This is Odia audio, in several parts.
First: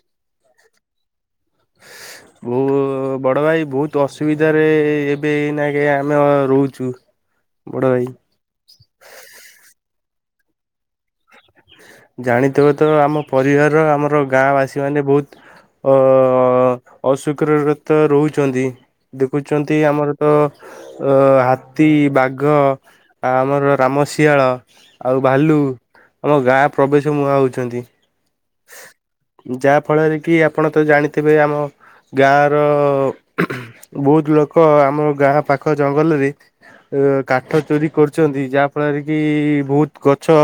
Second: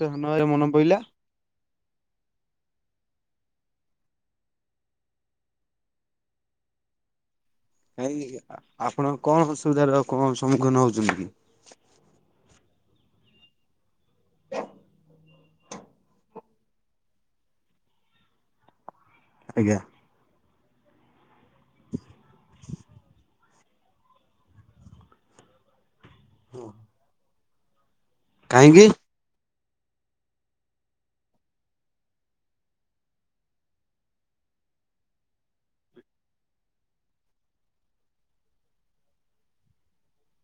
କେ [unintelligible] ମନ ପଇଲା। ବୋଉ ବଡ ଭାଇ ବହୁତ ଅସୁବିଧାରେ ଏବେ ଏଇନା ଗେ ଆମେ ରହୁଛୁ। ବଡ଼ ଭାଇ ନାଇ ଆପଣ କଣ ଅସୁବିଧାର କଣ ସମ୍ମୁଖୀନ ହଉଛନ୍ତି କି? ଜାଣିଥିବ ତ ଆମ ପରିବାର ଆମର ଗାଁ ବାସୀ ମାନେ ବହୁତ ଅ ଅଶୁକ୍ର ରେ ତ ରହୁଛନ୍ତି ଆଜ୍ଞା ଦେଖୁଛନ୍ତି ଆମର ତ ଅ ହାତୀ ବାଘ ଆମର ରାମଶିଆଳ ଆଉ ଭାଲୁ ଆମ ଗାଁ ପ୍ରବେଶ ମୁହାଁ ହେଉଛନ୍ତି। କାହିଁକି? ଯାହା ଫଳରେ କି ଆପଣ ତ ଜାଣିଥିବେ ଆମ ଗାଁ ର ବହୁତ ଲୋକ ଆମ ଗାଁ ପାଖ ଜଙ୍ଗଲରେ କାଠ ଚୋରି କରୁଛନ୍ତି ଯାହା ଫଳରେ କି ବହୁତ ଗଛ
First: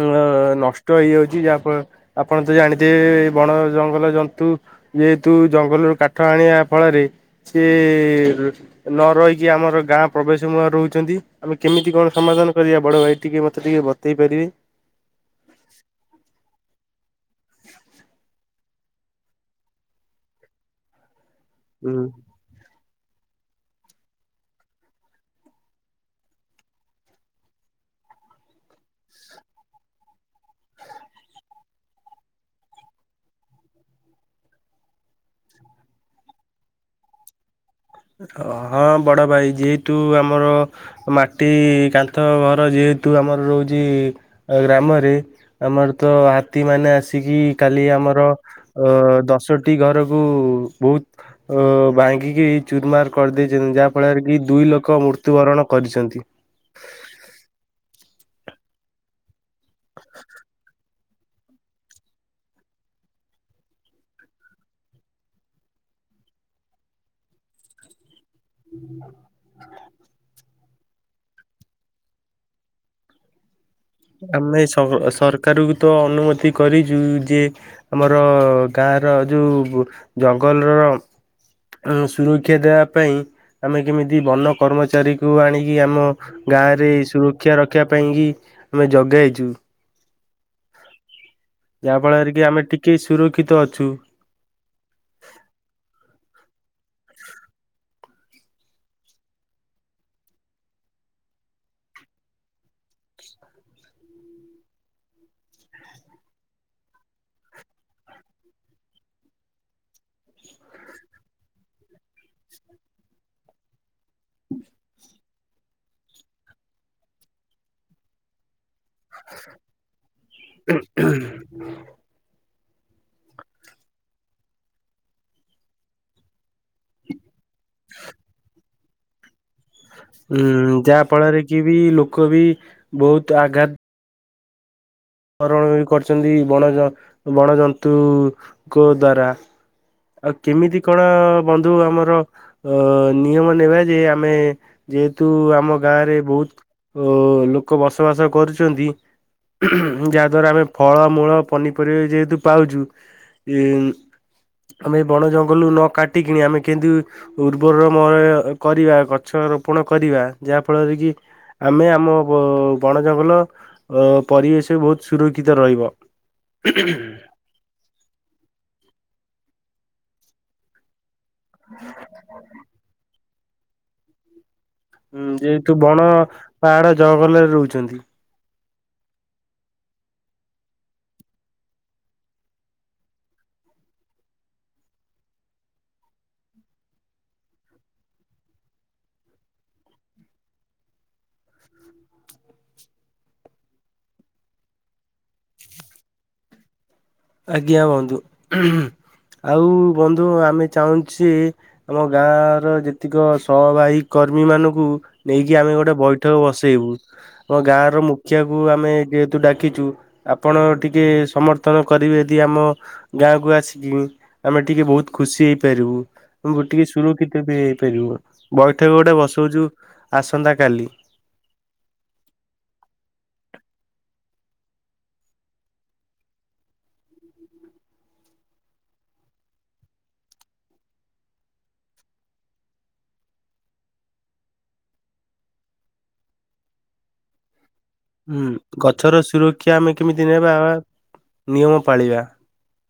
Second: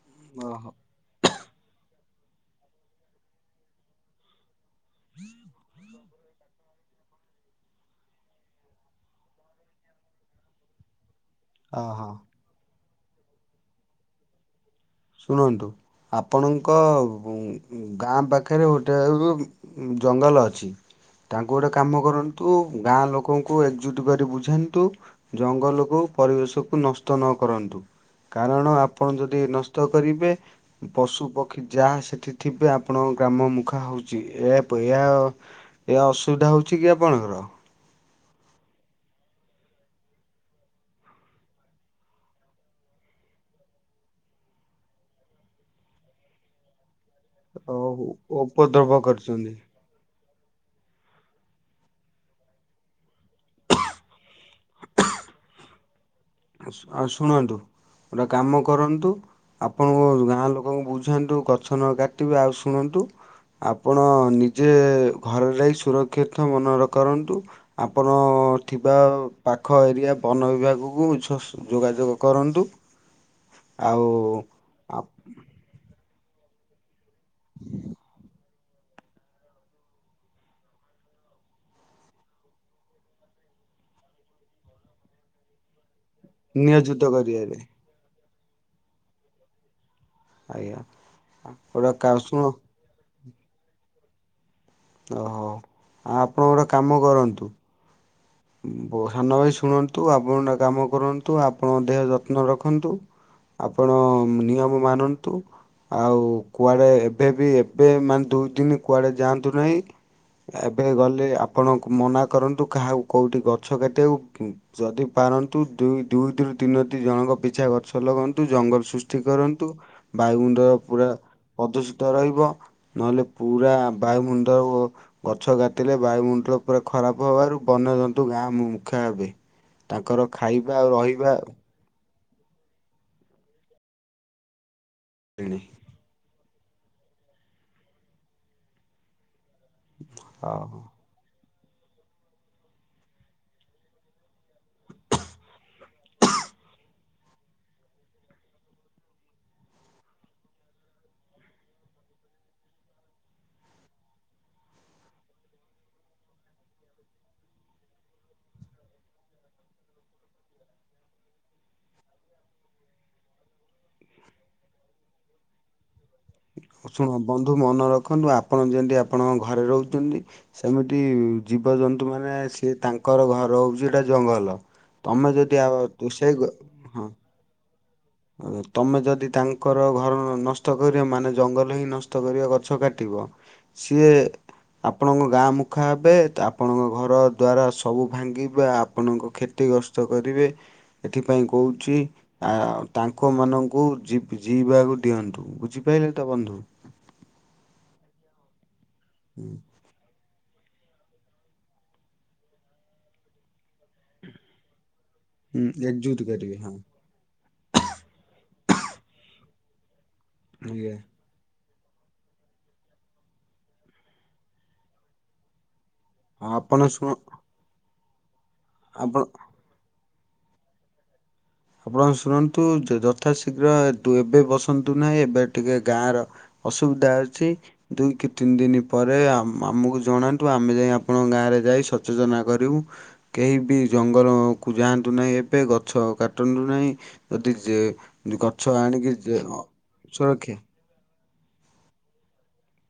ଅ ଓହୋ ନଷ୍ଟ ହେଇଯାଉଛି ଯାହା ଆପ ଆପଣ ତ ଜାଣିଥିବେ ବଣ ଜଙ୍ଗଲ ଜନ୍ତୁ ଯେହେତୁ ଜଙ୍ଗଲରୁ କା ଠ ଆଣିବା ଫଳରେ ଥି ନ ରହିକି ଆମର ଗାଁ ପ୍ରବେଶ ମୁହଁ ରହୁଛନ୍ତି। ଆମେ କେମିତି ଓହୋ କଣ ସମାଧାନ କରିବା ବଡ଼ ଭାଇ ଟିକେ ମୋତେ ଟିକେ ବତେଇ ପାରିବେ। ଶୁଣନ୍ତୁ ଆପଣଙ୍କ ଗାଁ ପାଖରେ ଗୋଟେ ଜଙ୍ଗଲ ଅଛି ତାଙ୍କୁ ଗୋଟେ କାମ ହୁଁ। କରନ୍ତୁ ତୁ ଗାଁ ଲୋକଙ୍କୁ ଏକଜୁଟ କରି ବୁଝାନ୍ତୁ। ଜଙ୍ଗଲକୁ ପରିବେଶକୁ ନଷ୍ଟ ନ କରନ୍ତୁ କାରଣ ଆପଣ ଯଦି ନସ୍ ତ କରିବେ ପଶୁ ପକ୍ଷୀ ଯାହା ସେଠି ଥିବେ ଆପଣଙ୍କ ଗ୍ରାମ ମୁଖା ହଉଛି ଏହା ପ ଏହା ଏହା ଅସୁବିଧା ହଉଛି କି ଆପଣଙ୍କର? ହଁ ବଡ ଭାଇ ଯେହେତୁ ଆମର ମାଟି କାନ୍ଥ ଘର ଯେହେତୁ ଆମର ରହୁଛି ଗ୍ରାମରେ ଆମର ତ ହାତୀ ମାନେ ଆସିକି କାଲି ହଉ ଆମର ଅ ଉପଦ୍ରବ କରିଛନ୍ତି ଦଶଟି ଘର କୁ ବହୁତ ଅ ଭାଙ୍ଗିକି ଚୁର୍ମାର କରିଦେଇଛନ୍ତି ଯାହାଫଳରେ କି ଦୁଇ ଲୋକ ମୃତ୍ୟୁବରଣ କରିଛନ୍ତି। ସୁ ଆଉ ଶୁଣନ୍ତୁ ଗୋଟେ କାମ କରନ୍ତୁ ଆପଣଙ୍କ ଗାଁ ଲୋକଙ୍କୁ ବୁଝାନ୍ତୁ ଗଛ ନ କାଟିବେ ଆଉ ଶୁଣନ୍ତୁ ଆପଣ ନିଜେ ଘରେ ରଇ ସୁରକ୍ଷତ ମନେର କରନ୍ତୁ। ଆପଣ ଥିବା ପାଖ ଏରିଆ ବନ ବିଭାଗକୁ ଯୋଗାଯୋଗ କରନ୍ତୁ। ଆଉ ଆମେ ସଅ ସରକାରକୁ ତ ଅନୁମତି କରିଛୁ ଯେ ଆମର ଗାଁର ଯୋଉ ଜଙ୍ଗଲର ସୁରକ୍ଷା ଦେବା ପାଇଁ ଆମେ କେମିତି ବନ କର୍ମଚାରୀକୁ ଆଣିକି ଆମ ଗାଁ ରେ ନିୟୋଜିତ କରିବାରେ ସୁରକ୍ଷା ରଖିବା ପାଇଁ କିି ଆମେ ଯଗେଇଛୁ। ଆଜ୍ଞା। ଯାହା ଗୋଟେ ଫଳରେ ଶୁଣ କି ଆମେ ଟିକେ ସୁରକ୍ଷିତ ଅଛୁ। ଓହୋ ଆଉ ଆପଣ ଗୋଟେ କାମ କରନ୍ତୁ। ବ ସାନ ଭାଇ ଶୁଅନ୍ତୁ ଆପଣ ନା କାମ କରନ୍ତୁ ଆପଣଙ୍କ ଦେହ ଯତ୍ନ ରଖନ୍ତୁ। ଆପଣ ନିୟମ ମାରନ୍ତୁ। ଆଉ କୁଆଡ଼େ ଏବେ ବି ଏବେ ମାନେ ଦୁଇ ଦିନ କୁଆଡ଼େ ଯାଆନ୍ତୁ ନାହିଁ। ଏବେ ଗଲେ ଆପଣ ମନା କରନ୍ତୁ କାହାକୁ କୋଉଠି ଗଛ କାଟିବାକୁ କି ଯଦି ପାରନ୍ତୁ ଦୁଇ ଦୁଇରୁ ତିନୋଟି ଜଣଙ୍କ ପିଛା ଗଛ ଲଗାନ୍ତୁ ଜଙ୍ଗଲ ସୃଷ ଟି କରନ୍ତୁ ବାୟୁମଣ୍ଡଳ ପୁରା ପ୍ରଦୂଷିତ ରହିବ। ନହେଲେ ପୁରା ବାୟୁମଣ୍ଡଳ ଗଛ କାଟିଲେ ବାୟୁମଣ୍ଡଳ ପୁରା ଖରାପ ହେବାରୁ ବନ୍ୟା ଜନ୍ତୁ ଗାଁ ମୁ ମୁଖା ହେବେ। ତାଙ୍କର ଖାଇବା ହୁଁ ଆଉ ଯାହା ରହିବା ଫଳରେ କି ବି ଲୋକ ବି ବହୁତ ଆଘାତ କର କିଣି ଏ କରିଚନ୍ତି ବଣ ଜ ବଣଜନ୍ତୁ-ଉ-ଉ-ଉ ଙ୍କ ଦ୍ଵାରା। ଆଉ ହଉ। କେମିତି କଣ-ଅ-ଅ-ଅ ବନ୍ଧୁ ଆମର ଅ-ଅ-ଅ ନିୟମ ନେବା ଯେ ଆମେ ଯେହେତୁ ଆମ ଗାଁ ରେ ବହୁତ ଓ-ଓ-ଓ-ଓ ଲୋକ ବସବାସ କରୁଚନ୍ତି। ଯାହାଦ୍ୱାରା ଆମେ ଫଳମୂଳ ପନିପରିବା ଯେହେତୁ ପାଉଚୁ। ଇ-ଇ-ଇ ଆମେ ବଣ ଜଙ୍ଗଲରୁ ନ କାଟିକି ଆମେ କେମିତି ଉର୍ବରମ ଅ କରିବା ଗଛ ରୋପଣ କରିବା ଯାହାଫଳରେ କି ଆମେ ଆମ ଅ-ଅ-ଅ ବ ବଣ ଜଙ୍ଗଲ ଅ-ଅ ପରିବେଶ ବହୁତ ସୁରକ୍ଷିତ ରହିବ। ଶୁଣ ବନ୍ଧୁ ମନେ ରଖନ୍ତୁ ଆପଣ ଯେମିତି ଆପଣଙ୍କ ଘରେ ରହୁଚନ୍ତି ସେମିତି-ଇ-ଇ ଜୀବଜନ୍ତୁମାନେ ସିଏ ତାଙ୍କର ଘର ହେଉଚି ଏଟା ଜଙ୍ଗଲ। ତମେ ହୁଁ ଯଦି ଯେହତୁ ବଣ ଆଉ ସେଇ ପାହାଡ ଜଙ୍ଗଲରେ ରହୁଚନ୍ତି। ହୁ ତମେ ଯଦି ତାଙ୍କର ଘର ନ ନଷ୍ଟ କରିବ ମାନେ ଜଙ୍ଗଲ ହିଁ ନଷ୍ଟ କରିବ ଗଛ କାଟିବ। ସିଏ ଆପଣଙ୍କ ଗାଁ ମୁଖା ହେବେ ତ ଆପଣଙ୍କ ଘର ଦ୍ୱାରା ସବୁ ଭାଙ୍ଗିବେ ଆପଣଙ୍କ କ୍ଷତିଗ୍ରସ୍ ତ କରିବେ ଏଥିପାଇଁ କହୁଚି ଆ ତାଙ୍କ ମାନଙ୍କୁ ଜିପ୍ ଜିଇ ବାକୁ ଦିଅନ୍ତୁ ବୁଝିପାଇଲେ ତ ବନ୍ଧୁ? ଆଜ୍ଞା ବନ୍ଧୁ। ଆଉ ବନ୍ଧୁ ଆମେ ଚାହୁଁଚ୍ ଯେ ଆମ ଗାଁଆଁ ର ଯେତିକ ସହବାହି କର୍ମୀ ମାନଙ୍କୁ ନେଇକି ହୁଁ ଆମେ ଗୋଟେ ଏକଜୁଟ ବୈଠକ କରିବେ ହଁ ବସେଇବୁ। ଆମ ଗାଁ ର ମୁଖିଆକୁ ଆମେ ଯେହେତୁ ଡାକିଚୁ ଆପଣ ଆଜ୍ଞା ଟିକେ ଏ ସମର୍ଥ କରିବେ ଯଦି ଆମ ଗାଁକୁ ଆସି ଯିବେ ଆମେ ଟିକେ ବହୁତ ଖୁସି ହେଇପାରିବୁ। ଓହୋ ଟିକେ ଆପଣ ଶୁଣ ସୁରକ୍ଷିତ ବି ହେଇପାରିବ। ବୈଠକ ଗୋଟେ ଆପଣ ବସଉଚୁ ଆସନ୍ତା କାଲି। ଆପଣ ଶୁଣନ୍ତୁ ଯ ଯଥା ଶୀଘ୍ର ଏ ଦୁ ଏବେ ବସାନ୍ତୁ ନାହିଁ ଏବେ ଟିକେ ଗାଁର ଅସୁବିଧା ଅଛି। ଦୁଇ କି ତିନି ଦିନି ପରେ ଆମ ଆମକୁ ଜଣାନ୍ତୁ ଆମେ ଯାଇ ଆପଣଙ୍କ ଗାଁରେ ଯାଇ ସଚେତନା କରିବୁ। କେହି ବି ଜଙ୍ଗଲକୁ ଯାଆନ୍ତୁ ନାହିଁ ଏବେ ଗଛ କାଟ ଟନ୍ତୁ ନାଇଁ ଅତି ଜେ ଗଛର ସୁରକ୍ଷା ଆମେ କେମିତି ସୁରକ୍ଷା ନେବାଆ ନିୟମ ପାଳିବା।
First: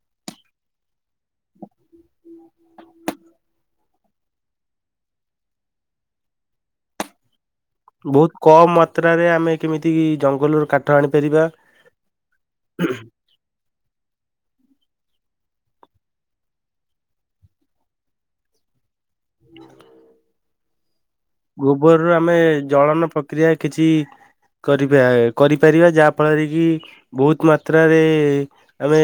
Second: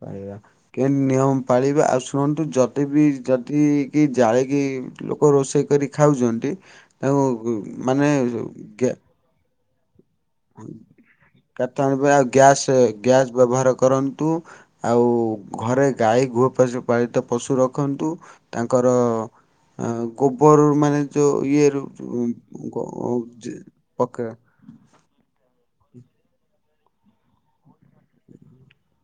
ପାଇବା। କେନ୍ତି ନିୟମ ପାଳିବେ ଆଉ ଶୁଣନ୍ତୁ ଯଦି ବି ଯଦି କି ଜାଳିକି ଲୋକ ରୋଷେଇ କରି ଖାଉଚନ୍ତି ତାଙ୍କ-ଗ-ଗ ବହୁତ କମ୍ ମାତ୍ରାରେ ଆମେ କେମିତି ଜଙ୍ଗ କାଠ ଆଣିବା ଗ୍ୟାସେ ଗ୍ୟାସ ବ୍ୟବହାର କରନ୍ତୁ। ଆଉ ଘରେ ଗାଈ ଗୃହପଶୁପାଳିତ ପଶୁ ରଖନ୍ତୁ ତାଙ୍କର ଆଉ ଗୋବରରୁ ମାନେ ଯୋଉ ଇଏ ରୁ ଗୋବରରୁ ଉ-ଉ-ଉ ଆମେ ଜ ଗଅ ଜ୍ ପକା କରିବେ ଏ କରିପାରିବା ଯାହା ଫଳରେ କି ବହୁତ ମାତ୍ରାରେ-ଏ-ଏ-ଏ-ଏ ଆମେ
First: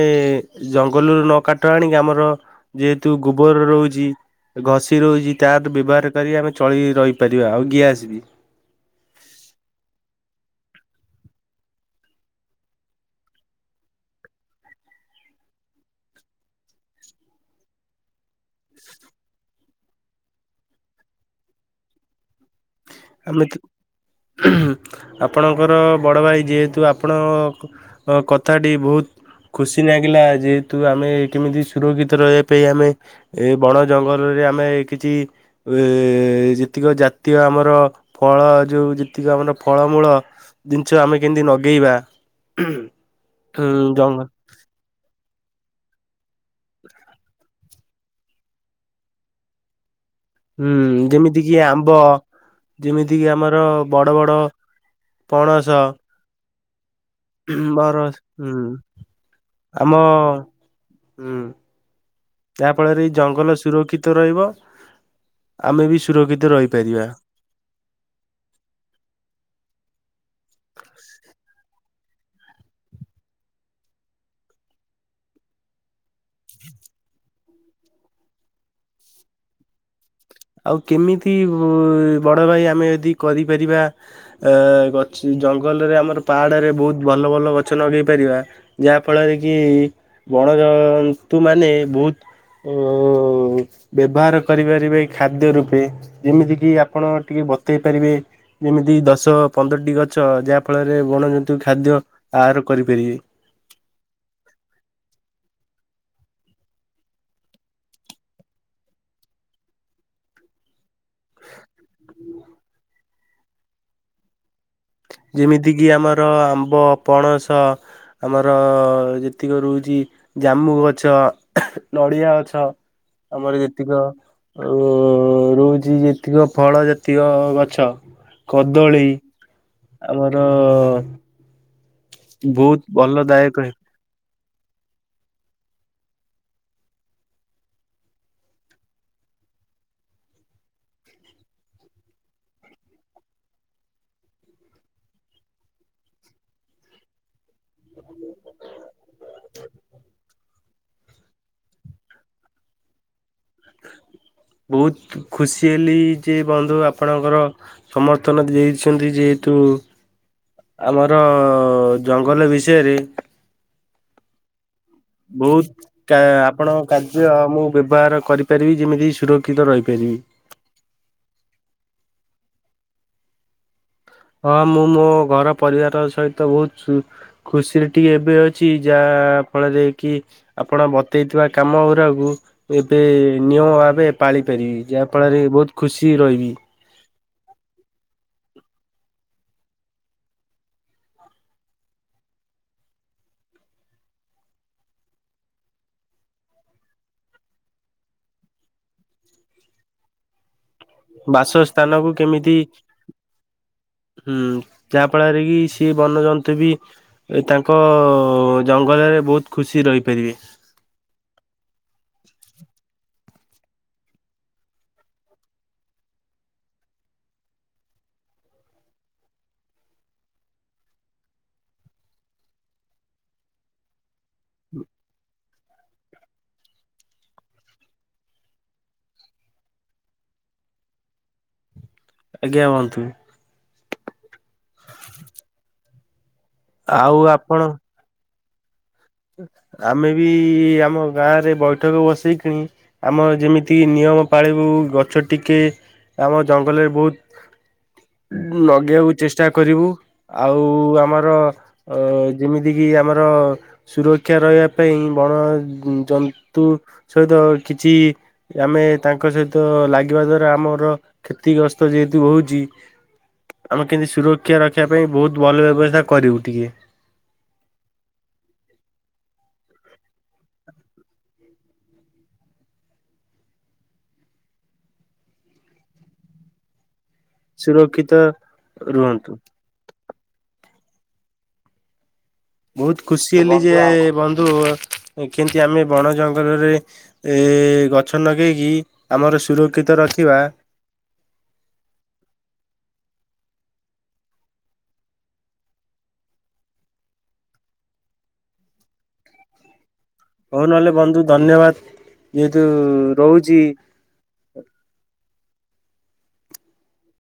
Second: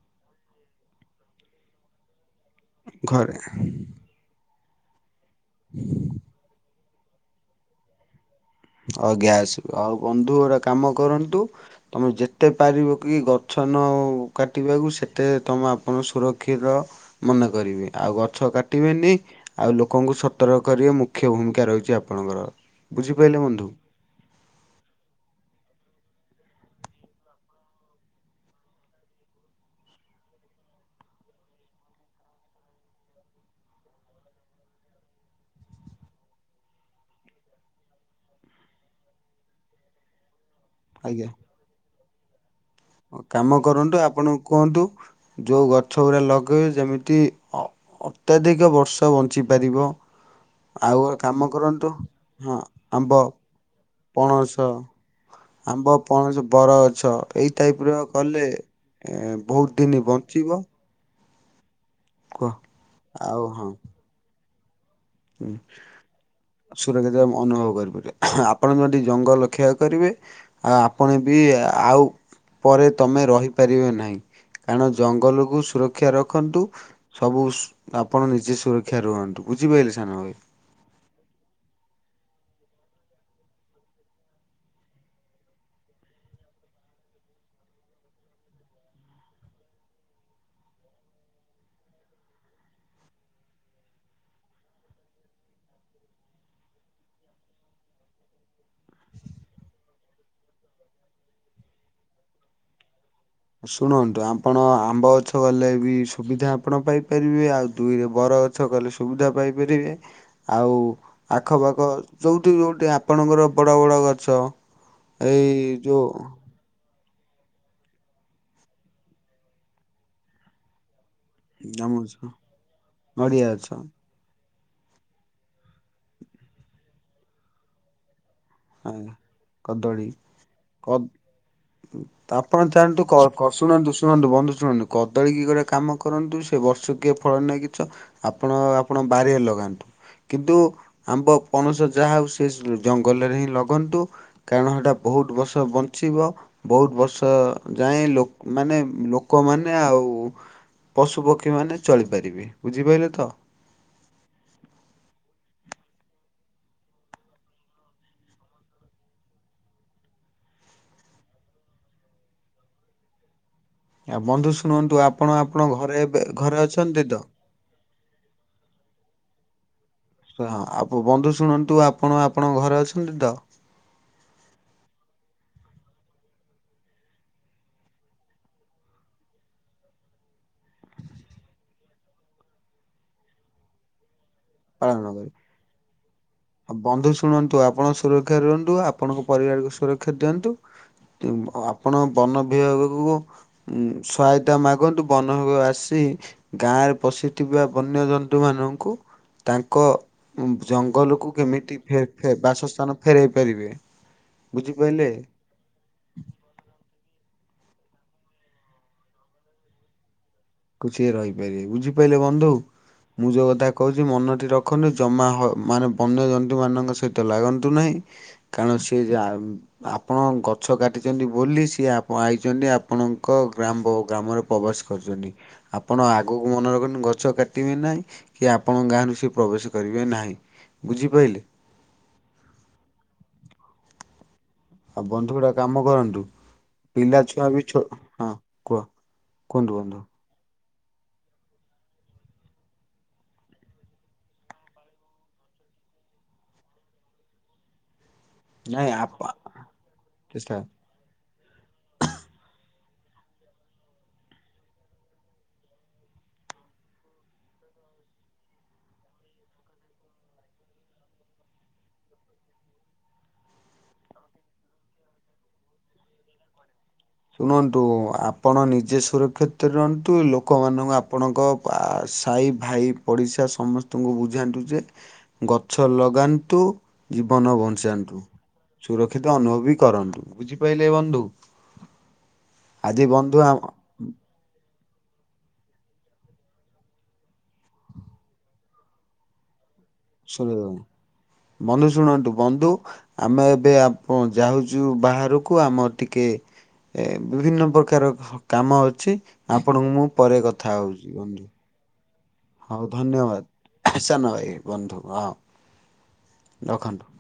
ଜଙ୍ଗଲରୁ ନ କାଠ ଆଣିକି ଆମର ଯେହେତୁ ଘରେ ଗୋବର ରହୁଚି ଘଷି ରହୁଚି ତାଦ ବ୍ୟବହାର କରି ଆମେ ଚଳି ରହି ପାରିବା ଆଉ ଗ୍ୟାସ ବି। ଆଉ ଗ୍ୟାସ ଆଉ ବନ୍ଧୁ ଗୋଟେ କାମ କରନ୍ତୁ। ତମେ ଯେତେ ପାରିବ କି ଗଛ ନଅ କାଟିବାକୁ ସେତେ ତମେ ଆପଣ ସୁରକ୍ଷିତ। ମନେ କରିବେ। ଆଉ ଗଛ କାଟିବେନି। ଆଉ ଲୋକଙ୍କୁ ସତର୍କ କରିବେ ମୁଖ୍ୟ ଭୂମିକା ରହିଚି ଆପଣଙ୍କର। ବୁଝିପାରିଲେ ଆମେ ବନ୍ଧୁ? ତ ଆପଣଙ୍କର ବଡ ଭାଇ ଯେହେତୁ ଆପଣ କଥାଟି ବୋହୁତ ଖୁସି ଲାଗିଲା ଆଜି ଯେହେତୁ ଆମେ କେମିତି ସୁରକ୍ଷିତ ରହିବା ପାଇଁ ଆମେ ଏଇ ବଣ ଜଙ୍ଗଲରେ ଆମେ କିଛି ଏ ଯେତିକି ଜାତୀୟ ଆମର ଫଳ ଯୋଉ ଯେତିକି ଆମର ଫଳମୂଳ ଜିନିଷ ଆମେ ଆଜ୍ଞା। କେମିତି ନଗେଇବା। କାମ ହୁଁ କରନ୍ତୁ ଜଙ୍ଗ ଆପଣଙ୍କୁ କୁହନ୍ତୁ ଯୋଉ ଗଛ ଗୁଡା ଲଗେଇବେ ଯେମିତି ଅ ଅତ୍ୟଧିକ ବର୍ଷ ବଞ୍ଚି ପାରିବ। ହୁଁ ଆଉ ଗୋଟେ ଯେମିତି କାମ କିି ଆମ୍ବ କରନ୍ତୁ। ହଁ ଯେମିତି ଆମ୍ବ କିି ଆମର ବଡ ପଣସ, ପଣସ ଆମ୍ବ, ପଣସ, ବରଗଛ ଏଇ ବର ଟାଇପର କଲେ ହୁଁ ବୋହୁତ ଆମ ଦିନ ବଞ୍ଚିବ। ହୁଁ କୁହ ଯାହା ଫଳରେ ଏଇ ଆଉ ଜଙ୍ଗଲ ହଁ ସୁରକ୍ଷିତ ରହିବ। ହୁଁ, ଆମେ ବି ସୁରକ୍ଷିତ ରହିପାରିବା। ସୁରକ୍ଷିତ ଅନୁଭବ କରିପାରିବା‌। ଆପଣ ଯଦି ଜଙ୍ଗଲ ରକ୍ଷା କରିବେ। ଆଉ ଆପଣ ବି ଆଉ ପରେ ତମେ ରହିପାରିବେ ନାହିଁ କାରଣ ଜଙ୍ଗଲକୁ ସୁରକ୍ଷା ରଖନ୍ତୁ। ସବୁ ଆପଣ ନିଜେ ସୁରକ୍ଷା ରୁହନ୍ତୁ ବୁଝିପାଇଲେ ସାନଭାଇ। ଆଉ କେମିତି ବଡଭାଇ ଆମେ ଯଦି କରିପାରିବା ଏ ଗଛ ଜଙ୍ଗଲରେ ଆମର ପାହାଡରେ ବୋହୁତ ଭଲ ଭଲ ଗଛ ଲଗେଇ ପାରିବା। ଯାହା ଫଳରେ କି ବଣଜନ୍ତୁ ମାନେ ବୋହୁତ ଓ ବ୍ୟବହାର କରିପାରିବେ। ଖାଦ୍ୟ ରୂପେ ଯେମିତି କିି ଆପଣ ଟିକେ ବତେଇ ପାରିବେ। ଯେମିତି ଦଶ ପନ୍ଦରଟି ଗଛ ଯାହା ଫଳରେ ବଣଜନ୍ତୁ ଖାଦ୍ୟ ଆହାର କରିପାରିବେ। ଶୁଣନ୍ତୁ ଆଂପଣ ଆମ୍ବ ଗଛ ଗଲେ ବି ସୁବିଧା ଆପଣ ପାଇପାରିବେ। ଆଉ ଦୁଇରେ ବର ଗଛ କଲେ ସୁବିଧା ପାଇପାରିବେ। ଆଉ ଆଖପାଖ ଯୋଉଠି ଯୋଉଠି ଆପଣଙ୍କର ବଡ ବଡ ଗଛ ଏଇ ଯେମିତିକି ଯୋଉ ଆମର ଆମ୍ବ ପଣସ ଆମର ଯେତିକି ରହୁଚି ଜାମୁ ଗଛ, ନଡିଆ ଗଛ। ନଡିଆ ଆମର ଗଛ ଯେତିକ ଆଉ ରହୁଚି ଯେତିକ ଫଳ ଜାତିୟ ଗଛ କଦଳୀ। ଆଜ୍ଞା, କଦଳୀ ଆମର କଦଳୀ ଆପଣ ବହୁତ ଜାଆନ୍ତୁ ଭଲ କ-କ ଦାୟକ ଶୁଣନ୍ତୁ। ଶୁଣନ୍ତୁ ବନ୍ଧୁ ଶୁଣନ୍ତୁ କଦଳୀ କି ଗୋଟେ କାମ କରନ୍ତୁ। [unintelligible] ସେ ଗଛରୁ କିଏ ଫଳ ନେଇଚକି ଚ ଆପଣ ଆପଣ ବାରିରେ ଲଗାନ୍ତୁ। କିନ୍ତୁ ଆମ୍ବ ପଣସ ଯାହା ହୋଉ ସେ ଜଙ୍ଗଲରେ ହିଁ ଲଗୋନ୍ତୁ କାରଣ ହେଟା ବୋହୁତ ବର୍ଷ ବଞ୍ଚିବ। ବୋହୁତ ବର୍ଷ ଯାଏଁ ଲୋ ମାନେ ଲୋକମାନେ ଆଉ। ପଶୁ ପକ୍ଷୀମାନେ ଚଳିପାରିବେ ବୁଝିପାଇଲେ ତ। ବୋହୁତ ଖୁସି ହେଲି ଯେ ବନ୍ଧୁ ଆପଣଙ୍କର ସମର୍ଥନ ଦେଇଛନ୍ତି ଯେହେତୁ ଆମର ଜଙ୍ଗଲ ବିଷୟରେ ଆ ବନ୍ଧୁ ଶୁଣନ୍ତୁ ଆ ବୋହୁତ କା ଆପଣଙ୍କ କାର୍ଯ୍ୟ ମୁଁ ବ୍ୟବହାର କରିପାରିବି ଯେମିତି ସୁରକ୍ଷିତ ରହିପାରିବି। ହଁ ଆ ବନ୍ଧୁ ଶୁଣନ୍ତୁ, ଆପଣ ଆପଣଙ୍କ ଘରେ ଅଛନ୍ତି ତ? ହଁ ମୁଁ ମୋ ଘର ପରିବାର ସହିତ ବୋହୁତ ସୁ ଖୁସିରେ ଟିକେ ଏବେ ଅଛି ଯାହା ଫଳରେ କି। ଆପଣ ବତେଇଥିବା କାମ ଗୁଡାକୁ ଏବେ ନିୟମ ଭାବେ ପାଳିପାରିବି ପାଳନ କରି? ଯାହାଫଳରେ ବହୁତ ଖୁସି ରହିବି। ବନ୍ଧୁ ଶୁଣନ୍ତୁ ଆପଣ ସୁରକ୍ଷା ରୁହନ୍ତୁ ଆପଣଙ୍କ ପରିବାରକୁ ସୁରକ୍ଷା ଦିଅନ୍ତୁ। ଆପଣ ବନ ବିଭାଗକୁ ସହାୟତା ମାଗନ୍ତୁ ବନ ଆସି ଗାଁରେ ପଶିଥିବା ବନ୍ୟଜନ୍ତୁମାନାନଙ୍କୁ ତାଙ୍କ ଜଙ୍ଗଲକୁ କେମିତି ଫେ ବାସସ୍ଥାନକୁ ଫେରେ କେମିତି ବାସସ୍ଥାନ ଫେରାଇ ପାରିବେ। ହୁଁ ବୁଝିପାରିଲେ ଚାହାପଳାରେରେ କି। କିଏ ବନ୍ୟଜନ୍ତୁ ବି ତାଙ୍କ ଜଙ୍ଗଲରେ ବହୁତ ଖୁସି ରହିପାରିବେ। ଛିିଏ ରହିପାରିବେ ବୁଝିପାରିଲେ ବନ୍ଧୁ। ମୁଁ ଯଉ କଥା କହୁଚି ମନଟି ରଖନ୍ତୁ ଜମା ହ ମାନେ ବନ୍ୟଜନ୍ତୁମାନାନଙ୍କ ସହିତ ଲାଗନ୍ତୁ ନାହିଁ। [unintelligible] ଆପଣ ଗଛ କାଟିଛନ୍ତି ବୋଲି ସିଏ ଆଇଛନ୍ତି ଆପଣଙ୍କ ଗ୍ରାମ୍ବ ଗ୍ରାମରେ ପ୍ରବାସ କରୁଛନ୍ତି ଆପଣ ଆଗକୁ ମନେ ରଖନ୍ତୁ ଗଛ କାଟିବେ ନାହିଁ। କି ଆପଣଙ୍କ ଗାଁରୁ ସେ ପ୍ରବେଶ କରିବେ ନାହିଁ ବୁଝିପାଇଲେ। ଆଜ୍ଞା [unintelligible] ବନ୍ଧୁ ଗୋଟେ କାମ କରନ୍ତୁ ଆଉ ପିଲା ଛୁଆ ଆପଣ ବି ଛୋ ହଁ। କୁହ କୁହନ୍ତୁ ବନ୍ଧୁ ଆମେ ବି ଆମ ଗାଁ ରେ ବୈଠକ ବସେଇ କିଣି ଆମେ ଯେମିତି ନିୟମ ପାଳିବୁ ଗଛ ଟିକେ ଆମ ଜଙ୍ଗଲରେ ବୋହୁତ ନାଇଁ ଲଗେଇବାକୁ ଚେଷ୍ଟା କରିବୁ ଆପା ଆଉ ଆମର ଅ ଯେମିତି କିି ଆମର ସୁରକ୍ଷା ରହିବା ପାଇଁ ବଣ ଜନ୍ତୁ ସହିତ କିଛି ଆମେ ତାଙ୍କ ସହିତ ଲାଗିବା ଦ୍ଵାରା ଆମର କ୍ଷତି ଗ୍ରସ୍ତ ଯେହେତୁ ହୋଉଚି। ଆମେ କେମିତି ସୁରକ୍ଷା ରଖିବା ପାଇଁ ବହୁତ ଭଲ ବ୍ୟବସ୍ଥା କରିବୁ ଟିକିଏ। ଶୁଣନ୍ତୁ ଆପଣ ନିଜେ ସୁରକ୍ଷିତ ରହନ୍ତୁ ଲୋକମାନଙ୍କୁ ଆପଣଙ୍କ ସାଇ ଭାଇ ପଡିଶା ସମସ୍ତଙ୍କୁ ବୁଝାନ୍ତୁ ଯେ ଗଛ ଲଗାନ୍ତୁ। ଜୀବନ ସୁରକ୍ଷିତ ବଞ୍ଚାନ୍ତୁ ରୁହନ୍ତୁ। ସୁରକ୍ଷିତ ଅନୁଭବ ବି କରନ୍ତୁ ବୁଝିପାରିଲେ ବନ୍ଧୁ। ବହୁତ ଆଜି ବନ୍ଧୁ ଖୁସି ଆମ ହେଲି ଯେ ବନ୍ଧୁ କେମିତି ଆମେ ବଣ ଜଙ୍ଗଲରେ ଏ ଗଛ ଲଗେଇକି ଆମର ସୁରକ୍ଷିତ ରଖି ବନ୍ଧୁ ଶୁଣନ୍ତୁ ବନ୍ଧୁ। ଆମେ ଏବେ ଆ ଯାଉଚୁ ବାହାରକୁ ଆମର ଟିକେ ଏ ବିଭିନ୍ନ ପ୍ରକାର କାମ ଅଛି ଆପଣଙ୍କୁ ମୁଁ ପରେ ହଉ କଥା ନହେଲେ ହଉଛି ବନ୍ଧୁ। ଧନ୍ୟବାଦ। ଯେହେତୁ ହଉ ରହୁଛି ଧନ୍ୟବାଦ ସାନ ଭାଇ ବନ୍ଧୁ ହଁ ରଖନ୍ତୁ।